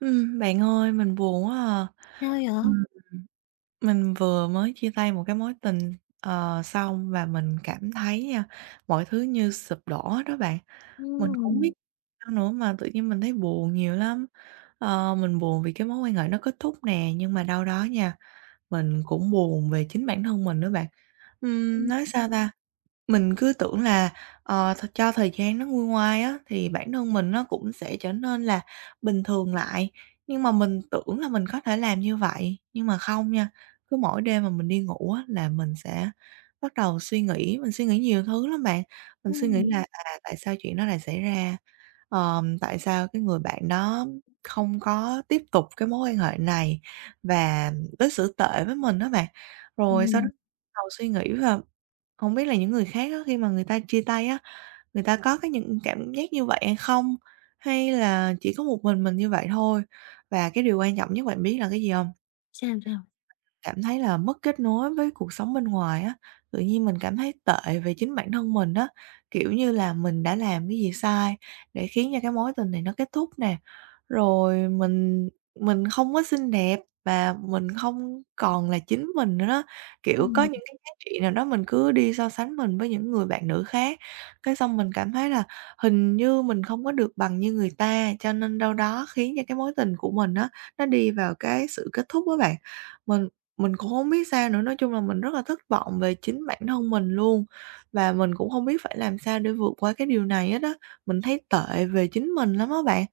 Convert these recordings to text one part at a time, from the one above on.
Bạn ơi, mình buồn quá à. Sao vậy? Ừm, mình vừa mới chia tay một cái mối tình, xong và mình cảm thấy nha, mọi thứ như sụp đổ hết đó bạn. Mình cũng hông Ừm, biết sao nữa mà tự nhiên mình thấy buồn nhiều lắm. Mình buồn vì cái mối quan hệ nó kết thúc nè, nhưng mà đâu đó nha, mình cũng buồn về chính bản thân mình nữa bạn. Ừm, Nói sao ta? Mình cứ tưởng là, ờ, th cho thời gian nó nguôi ngoai á, thì bản thân mình nó cũng sẽ trở nên là bình thường lại, nhưng mà mình tưởng là mình có thể làm như vậy, nhưng mà không nha. Cứ mỗi đêm mà mình đi ngủ á là mình sẽ bắt đầu suy nghĩ, mình suy nghĩ nhiều thứ lắm bạn. Mình suy nghĩ ừm, là, tại sao chuyện đó lại xảy ra? Tại sao cái người bạn đó không có tiếp tục cái mối quan hệ này và đối xử tệ với mình đó bạn? Rồi sau đó ừm, bắt đầu suy nghĩ là không biết là những người khác á, khi mà người ta chia tay á, người ta có cái những cảm giác như vậy hay không? Hay là chỉ có một mình như vậy thôi? Và cái điều quan trọng nhất bạn biết là cái gì không? sao? Cảm thấy là mất kết nối với cuộc sống bên ngoài á, tự nhiên mình cảm thấy tệ về chính bản thân mình á, kiểu như là mình đã làm cái gì sai để khiến cho cái mối tình này nó kết thúc nè. Rồi mình không có xinh đẹp và mình không còn là chính mình nữa đó, kiểu, có Ừm. những cái giá trị nào đó mình cứ đi so sánh mình với những người bạn nữ khác, cái xong mình cảm thấy là hình như mình không có được bằng như người ta, cho nên đâu đó khiến cho cái mối tình của mình á, nó đi vào cái sự kết thúc á bạn. Mình mình cũng không biết sao nữa, nói chung là mình rất là thất vọng về chính bản thân mình luôn, và mình cũng không biết phải làm sao để vượt qua cái điều này hết á, mình thấy tệ về chính mình lắm á bạn.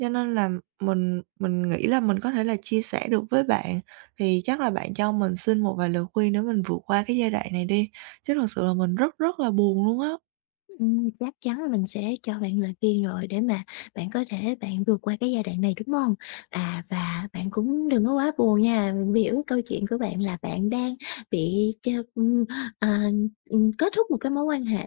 Cho nên là mình nghĩ là mình có thể là chia sẻ được với bạn, thì chắc là bạn cho mình xin một vài lời khuyên để mình vượt qua cái giai đoạn này đi, chứ thực sự là mình rất rất là buồn luôn á. Chắc chắn là mình sẽ cho bạn lời khuyên rồi để mà bạn có thể bạn vượt qua cái giai đoạn này, đúng không? À, và bạn cũng đừng có quá buồn nha, mình hiểu câu chuyện của bạn là bạn đang bị ch ừm, à, kết thúc một cái mối quan hệ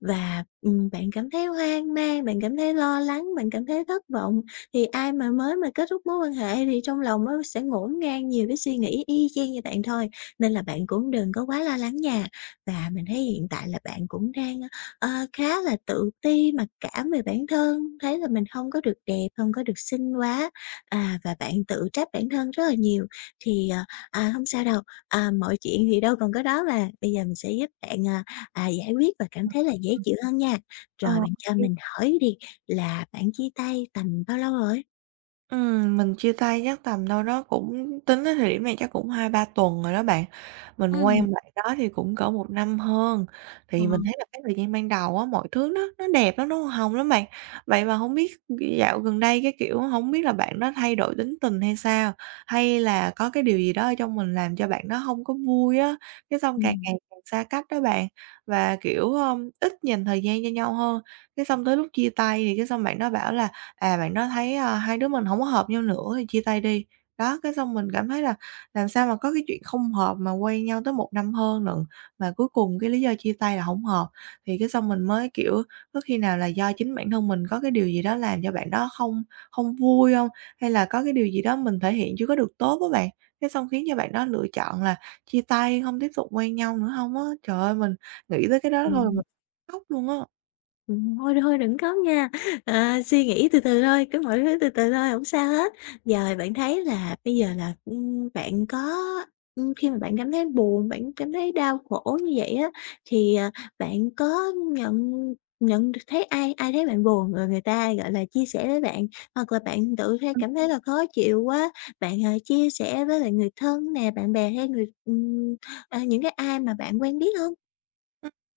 và, bạn cảm thấy hoang mang, bạn cảm thấy lo lắng, bạn cảm thấy thất vọng. Thì ai mà mới mà kết thúc mối quan hệ thì trong lòng nó sẽ ngổn ngang nhiều cái suy nghĩ y chang như bạn thôi, nên là bạn cũng đừng có quá lo lắng nha. Và mình thấy hiện tại là bạn cũng đang Ờ, khá là tự ti, mặc cảm về bản thân, thấy là mình không có được đẹp, không có được xinh quá, và bạn tự trách bản thân rất là nhiều. Thì, ờ, à, hông sao đâu, mọi chuyện thì đâu còn có đó mà, bây giờ mình sẽ giúp bạn, giải quyết và cảm thấy là dễ chịu hơn nha. Ờ. Rồi bạn cho mình hỏi đi, là bạn chia tay tầm bao lâu rồi? Mình chia tay chắc tầm đâu đó cũng tính đến thời điểm này chắc cũng hai ba tuần rồi đó bạn. Mình Ừm, quen bạn đó thì cũng cỡ một năm hơn, ờ. thì mình thấy là cái thời gian ban đầu á, mọi thứ nó đẹp lắm, nó hoa hồng lắm bạn. Vậy mà không biết dạo gần đây, cái kiểu, không biết là bạn đó thay đổi tính tình hay sao? Hay là có cái điều gì đó ở trong mình làm cho bạn đó không có vui á, cái xong càng Ừm. ngày càng xa cách đó bạn, và, kiểu, ít dành thời gian cho nhau hơn. Cái xong tới lúc chia tay thì cái xong bạn đó bảo là bạn đó thấy, hai đứa mình không có hợp nhau nữa thì chia tay đi. Đó, cái xong mình cảm thấy là làm sao mà có cái chuyện không hợp mà quen nhau tới một năm hơn lận, mà cuối cùng cái lý do chia tay là không hợp, thì cái xong mình mới, kiểu, có khi nào là do chính bản thân mình có cái điều gì đó làm cho bạn đó không không vui không? Hay là có cái điều gì đó mình thể hiện chưa có được tốt với bạn, cái xong khiến cho bạn đó lựa chọn là chia tay, không tiếp tục quen nhau nữa không á? Trời ơi, mình nghĩ tới cái đó thôi mình khóc luôn á. Thôi thôi đừng có nha, suy nghĩ từ từ thôi, cứ mọi thứ từ từ thôi, không sao hết. Giờ bạn thấy là bây giờ là, bạn có khi mà bạn cảm thấy buồn, bạn cảm thấy đau khổ như vậy á, thì bạn có nhận nhận được, thấy ai ai thấy bạn buồn rồi người ta, gọi là, chia sẻ với bạn, hoặc là bạn tự thấy cảm thấy là khó chịu quá, bạn, chia sẻ với lại người thân nè, bạn bè hay người những cái ai mà bạn quen biết không?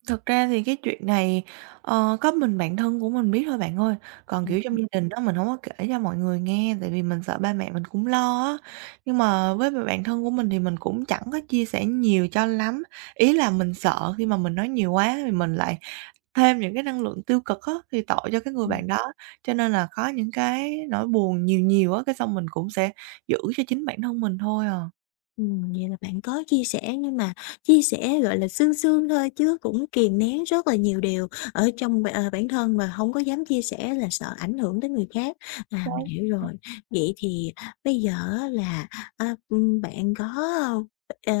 Thật ra thì cái chuyện này, có mình bạn thân của mình biết thôi bạn ơi, còn, kiểu, trong gia đình đó mình không có kể cho mọi người nghe, tại vì mình sợ ba mẹ mình cũng lo á. Nhưng mà với bạn thân của mình thì mình cũng chẳng có chia sẻ nhiều cho lắm, ý là mình sợ khi mà mình nói nhiều quá thì mình lại thêm những cái năng lượng tiêu cực á, thì tội cho cái người Ừm. bạn đó. Cho nên là có những cái nỗi buồn nhiều nhiều á, cái xong mình cũng sẽ giữ cho chính bản thân mình thôi à. Vậy là bạn có chia sẻ nhưng mà chia sẻ, gọi là, sương sương thôi chứ cũng kìm nén rất là nhiều điều ở trong bản thân mà không có dám chia sẻ là sợ ảnh hưởng đến người khác. À, mình hiểu rồi. Vậy thì bây giờ á là, bạn có, ờ, ờ,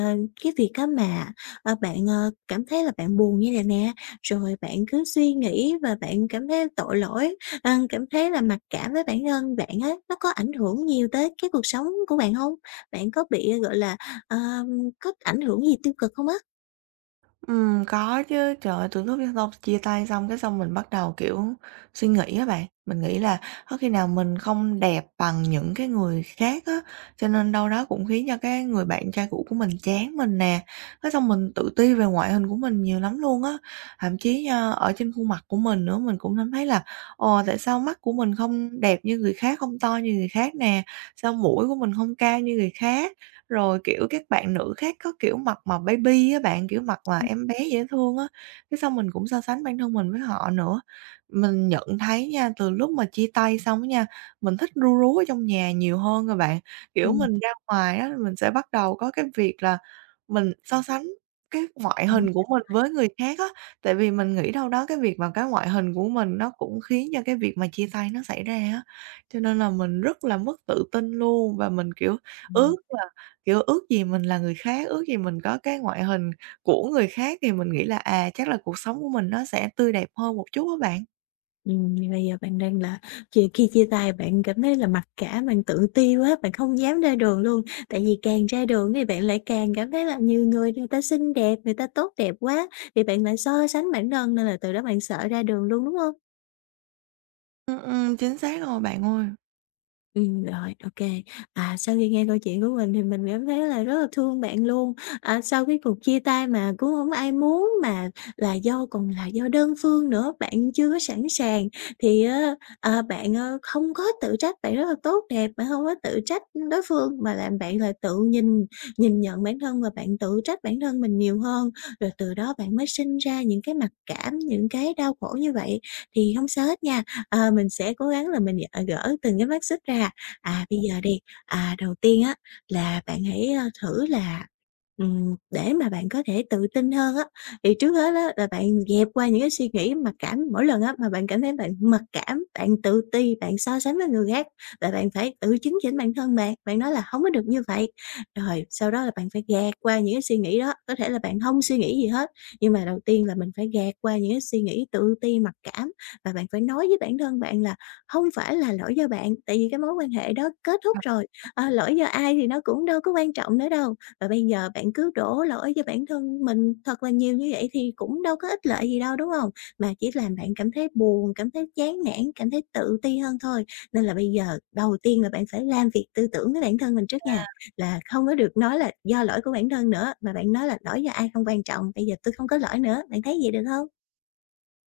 cái việc á mà, bạn, cảm thấy là bạn buồn như này nè, rồi bạn cứ suy nghĩ và bạn cảm thấy tội lỗi, cảm thấy là mặc cảm với bản thân bạn á, nó có ảnh hưởng nhiều tới cái cuộc sống của bạn không? Bạn có bị, gọi là, ờ, có ảnh hưởng gì tiêu cực không á? Có chứ. Trời ơi, từ lúc cái chia tay xong cái xong mình bắt đầu, kiểu, suy nghĩ á bạn. Mình nghĩ là có khi nào mình không đẹp bằng những cái người khác á, cho nên đâu đó cũng khiến cho cái người bạn trai cũ của mình chán mình nè. Cái xong mình tự ti về ngoại hình của mình nhiều lắm luôn á. Thậm chí nha, ở trên khuôn mặt của mình nữa, mình cũng cảm thấy là "Ồ, tại sao mắt của mình không đẹp như người khác, không to như người khác nè? Sao mũi của mình không cao như người khác?" Rồi, kiểu, các bạn nữ khác có kiểu mặt mà baby á bạn, kiểu, mặt mà Ừm, em bé dễ thương á, cái xong mình cũng so sánh bản thân mình với họ nữa. Mình nhận thấy nha, từ lúc mà chia tay xong á nha, mình thích ru rú ở trong nhà nhiều hơn rồi bạn. Kiểu, ừm, mình ra ngoài á, mình sẽ bắt đầu có cái việc là mình so sánh cái ngoại ừm, hình của mình với người khác á, tại vì mình nghĩ đâu đó cái việc mà cái ngoại hình của mình nó cũng khiến cho cái việc mà chia tay nó xảy ra á. Cho nên là mình rất là mất tự tin luôn và mình, kiểu, ước ừm, kiểu, ước gì mình là người khác, ước gì mình có cái ngoại hình của người khác thì mình nghĩ là, chắc là cuộc sống của mình nó sẽ tươi đẹp hơn một chút á bạn. Bây giờ bạn đang là chia khi chia tay bạn cảm thấy là mặc cả, bạn tự ti quá, bạn không dám ra đường luôn, tại vì càng ra đường thì bạn lại càng cảm thấy là nhiều người người ta xinh đẹp, người ta tốt đẹp quá, thì bạn lại so sánh bản thân nên là từ đó bạn sợ ra đường luôn, đúng không? Chính xác rồi bạn ơi. Rồi, ô kê. À, sau khi nghe câu chuyện của mình thì mình cảm thấy là rất là thương bạn luôn. À, sau cái cuộc chia tay mà cũng hổng ai muốn mà là do còn là do đơn phương nữa, bạn chưa có sẵn sàng thì á, bạn, không có tự trách, bạn rất là tốt đẹp, bạn hông có tự trách đối phương mà là bạn là tự nhìn nhìn nhận bản thân và bạn tự trách bản thân mình nhiều hơn, rồi từ đó bạn mới sinh ra những cái mặc cảm, những cái đau khổ như vậy. Thì hông sao hết nha. Mình sẽ cố gắng là mình, gỡ từng cái mắt xích ra. À, bây giờ đi, đầu tiên á là bạn hãy, thử là, để mà bạn có thể tự tin hơn á, thì trước hết á là bạn dẹp qua những cái suy nghĩ mặc cảm. Mỗi lần á mà bạn cảm thấy bạn mặc cảm, bạn tự ti, bạn so sánh với người khác là bạn phải tự chứng chỉnh bản thân bạn, bạn nói là không có được như vậy." Rồi sau đó là bạn phải gạt qua những cái suy nghĩ đó, có thể là bạn không suy nghĩ gì hết, nhưng mà đầu tiên là mình phải gạt qua những cái suy nghĩ tự ti mặc cảm và bạn phải nói với bản thân bạn là không phải là lỗi do bạn, tại vì cái mối quan hệ đó kết thúc rồi, lỗi do ai thì nó cũng đâu có quan trọng nữa đâu. Và bây giờ bạn cứ đổ lỗi cho bản thân mình thật là nhiều như vậy thì cũng đâu có ích lợi gì đâu, đúng không? Mà chỉ làm bạn cảm thấy buồn, cảm thấy chán nản, cảm thấy tự ti hơn thôi. Nên là bây giờ đầu tiên là bạn phải làm việc tư tưởng với bản thân mình trước nha, là không có được nói là "Do lỗi của bản thân" nữa, mà bạn nói là "Lỗi do ai không quan trọng, bây giờ tôi không có lỗi nữa." Bạn thấy vậy được không?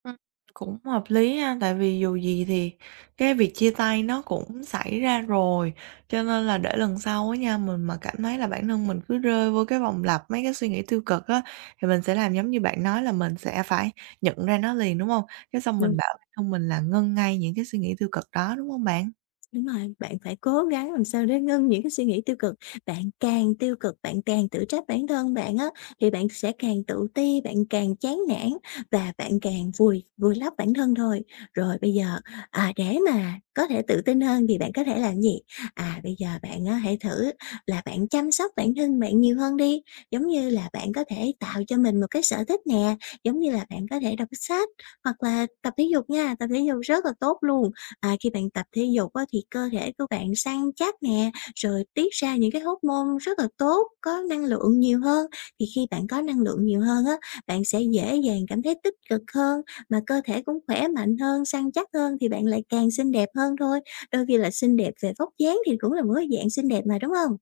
Ừm, cũng hợp lý ha, tại vì dù gì thì cái việc chia tay nó cũng xảy ra rồi, cho nên là để lần sau á nha, mình mà cảm thấy là bản thân mình cứ rơi vô cái vòng lặp mấy cái suy nghĩ tiêu cực á, thì mình sẽ làm giống như bạn nói là mình sẽ phải nhận ra nó liền, đúng hông? Cái xong mình bảo bản thân mình là ngưng ngay những cái suy nghĩ tiêu cực đó, đúng hông bạn? Đúng rồi, bạn phải cố gắng làm sao để ngưng những cái suy nghĩ tiêu cực. Bạn càng tiêu cực, bạn càng tự trách bản thân bạn á, thì bạn sẽ càng tự ti, bạn càng chán nản và bạn càng vùi vùi lấp bản thân thôi. Rồi bây giờ, để mà có thể tự tin hơn thì bạn có thể làm gì? À, bây giờ bạn á, hãy thử là bạn chăm sóc bản thân bạn nhiều hơn đi. Giống như là bạn có thể tạo cho mình một cái sở thích nè, giống như là bạn có thể đọc sách hoặc là tập thể dục nha, tập thể dục rất là tốt luôn. À, khi bạn tập thể dục á, thì cơ thể của bạn săn chắc nè, rồi tiết ra những cái hormone rất là tốt, có năng lượng nhiều hơn. Thì khi bạn có năng lượng nhiều hơn á, bạn sẽ dễ dàng cảm thấy tích cực hơn, mà cơ thể cũng khỏe mạnh hơn, săn chắc hơn thì bạn lại càng xinh đẹp hơn thôi. Đôi khi là xinh đẹp về vóc dáng thì cũng là một cái dạng xinh đẹp mà, đúng không?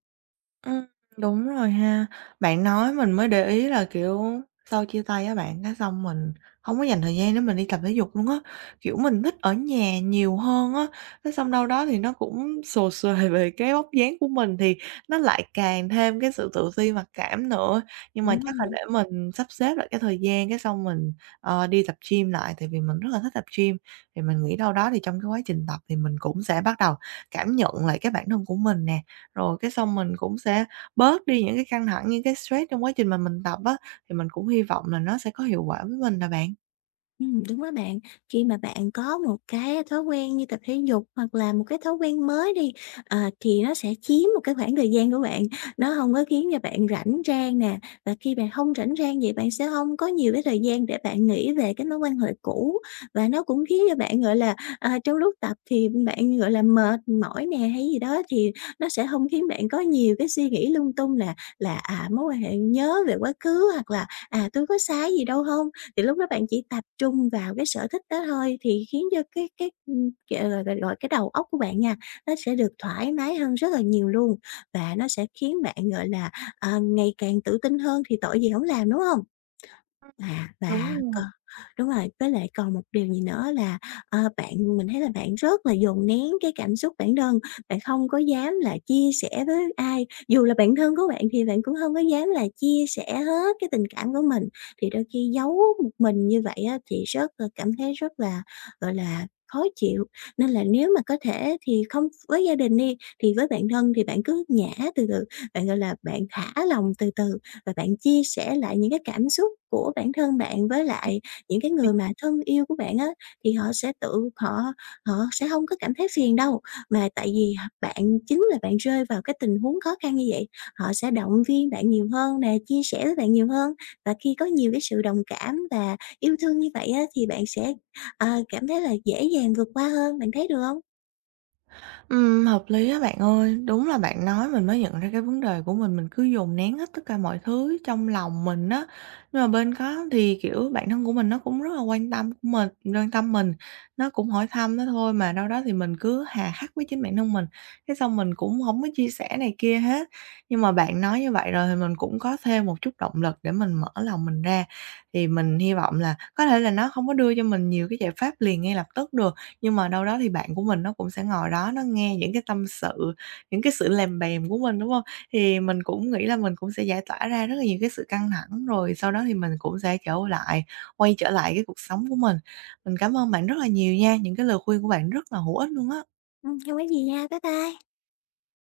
Ừm, đúng rồi ha. Bạn nói mình mới để ý là, kiểu, sau chia tay á bạn, cái xong mình không có dành thời gian để mình đi tập thể dục luôn á. Kiểu, mình thích ở nhà nhiều hơn á, cái xong đâu đó thì nó cũng sồ sề về cái vóc dáng của mình thì nó lại càng thêm cái sự tự ti mặc cảm nữa. Nhưng mà Đúng chắc là rồi. để mình sắp xếp lại cái thời gian, cái xong mình, đi tập gym lại, tại vì mình rất là thích tập gym. Thì mình nghĩ đâu đó thì trong cái quá trình tập thì mình cũng sẽ bắt đầu cảm nhận lại cái bản thân của mình nè. Rồi cái xong mình cũng sẽ bớt đi những cái căng thẳng, những cái stress trong quá trình mà mình tập á, thì mình cũng hy vọng là nó sẽ có hiệu quả với mình nè bạn. Đúng đó bạn. Khi mà bạn có một cái thói quen như tập thể dục hoặc là một cái thói quen mới đi, thì nó sẽ chiếm một cái khoảng thời gian của bạn, nó không có khiến cho bạn rảnh rang nè. Và khi bạn không rảnh rang vậy bạn sẽ không có nhiều cái thời gian để bạn nghĩ về cái mối quan hệ cũ, và nó cũng khiến cho bạn, gọi là, trong lúc tập thì bạn, gọi là, mệt mỏi nè hay gì đó, thì nó sẽ không khiến bạn có nhiều cái suy nghĩ lung tung là mối quan hệ nhớ về quá khứ hoặc là, tôi có sai gì đâu không, thì lúc đó bạn chỉ tập trung vào cái sở thích đó thôi thì khiến cho cái, gọi là, gọi, cái đầu óc của bạn nha, nó sẽ được thoải mái hơn rất là nhiều luôn và nó sẽ khiến bạn, gọi là, ngày càng tự tin hơn thì tội gì không làm, đúng không? À, Đúng và rồi. còn đúng rồi, với lại còn một điều gì nữa là, bạn mình thấy là bạn rất là dồn nén cái cảm xúc bản thân, bạn không có dám là chia sẻ với ai, dù là bạn thân của bạn thì bạn cũng không có dám là chia sẻ hết cái tình cảm của mình. Thì đôi khi giấu một mình như vậy á, thì rất là cảm thấy rất là, gọi là, khó chịu. Nên là nếu mà có thể thì không với gia đình đi, thì với bạn thân thì bạn cứ nhả từ từ, bạn, gọi là, bạn thả lòng từ từ và bạn chia sẻ lại những cái cảm xúc của bản thân bạn với lại những cái người mà thân yêu của bạn á, thì họ sẽ không có cảm thấy phiền đâu. Mà tại vì bạn chính là bạn rơi vào cái tình huống khó khăn như vậy, họ sẽ động viên bạn nhiều hơn nè, chia sẻ với bạn nhiều hơn. Và khi có nhiều cái sự đồng cảm và yêu thương như vậy á, thì bạn sẽ, cảm thấy là dễ dàng vượt qua hơn, bạn thấy được không? Hợp lý á bạn ơi, đúng là bạn nói mình mới nhận ra cái vấn đề của mình cứ dồn nén hết tất cả mọi thứ trong lòng mình á. Nhưng mà bên có thì, kiểu, bản thân của mình nó cũng rất là quan tâm mình, nó cũng hỏi thăm đó thôi, mà đâu đó thì mình cứ hà khắc với chính bản thân mình, cái xong mình cũng không có chia sẻ này kia hết. Nhưng mà bạn nói như vậy rồi thì mình cũng có thêm một chút động lực để mình mở lòng mình ra, thì mình hy vọng là có thể là nó không có đưa cho mình nhiều cái giải pháp liền ngay lập tức được, nhưng mà đâu đó thì bạn của mình nó cũng sẽ ngồi đó nó nghe những cái tâm sự, những cái sự lèm bèm của mình, đúng không? Thì mình cũng nghĩ là mình cũng sẽ giải tỏa ra rất là nhiều cái sự căng thẳng, rồi sau đó thì mình cũng sẽ trở lại quay trở lại cái cuộc sống của mình. Mình cảm ơn bạn rất là nhiều nha, những cái lời khuyên của bạn rất là hữu ích luôn á. Hông có gì nha, bye bye.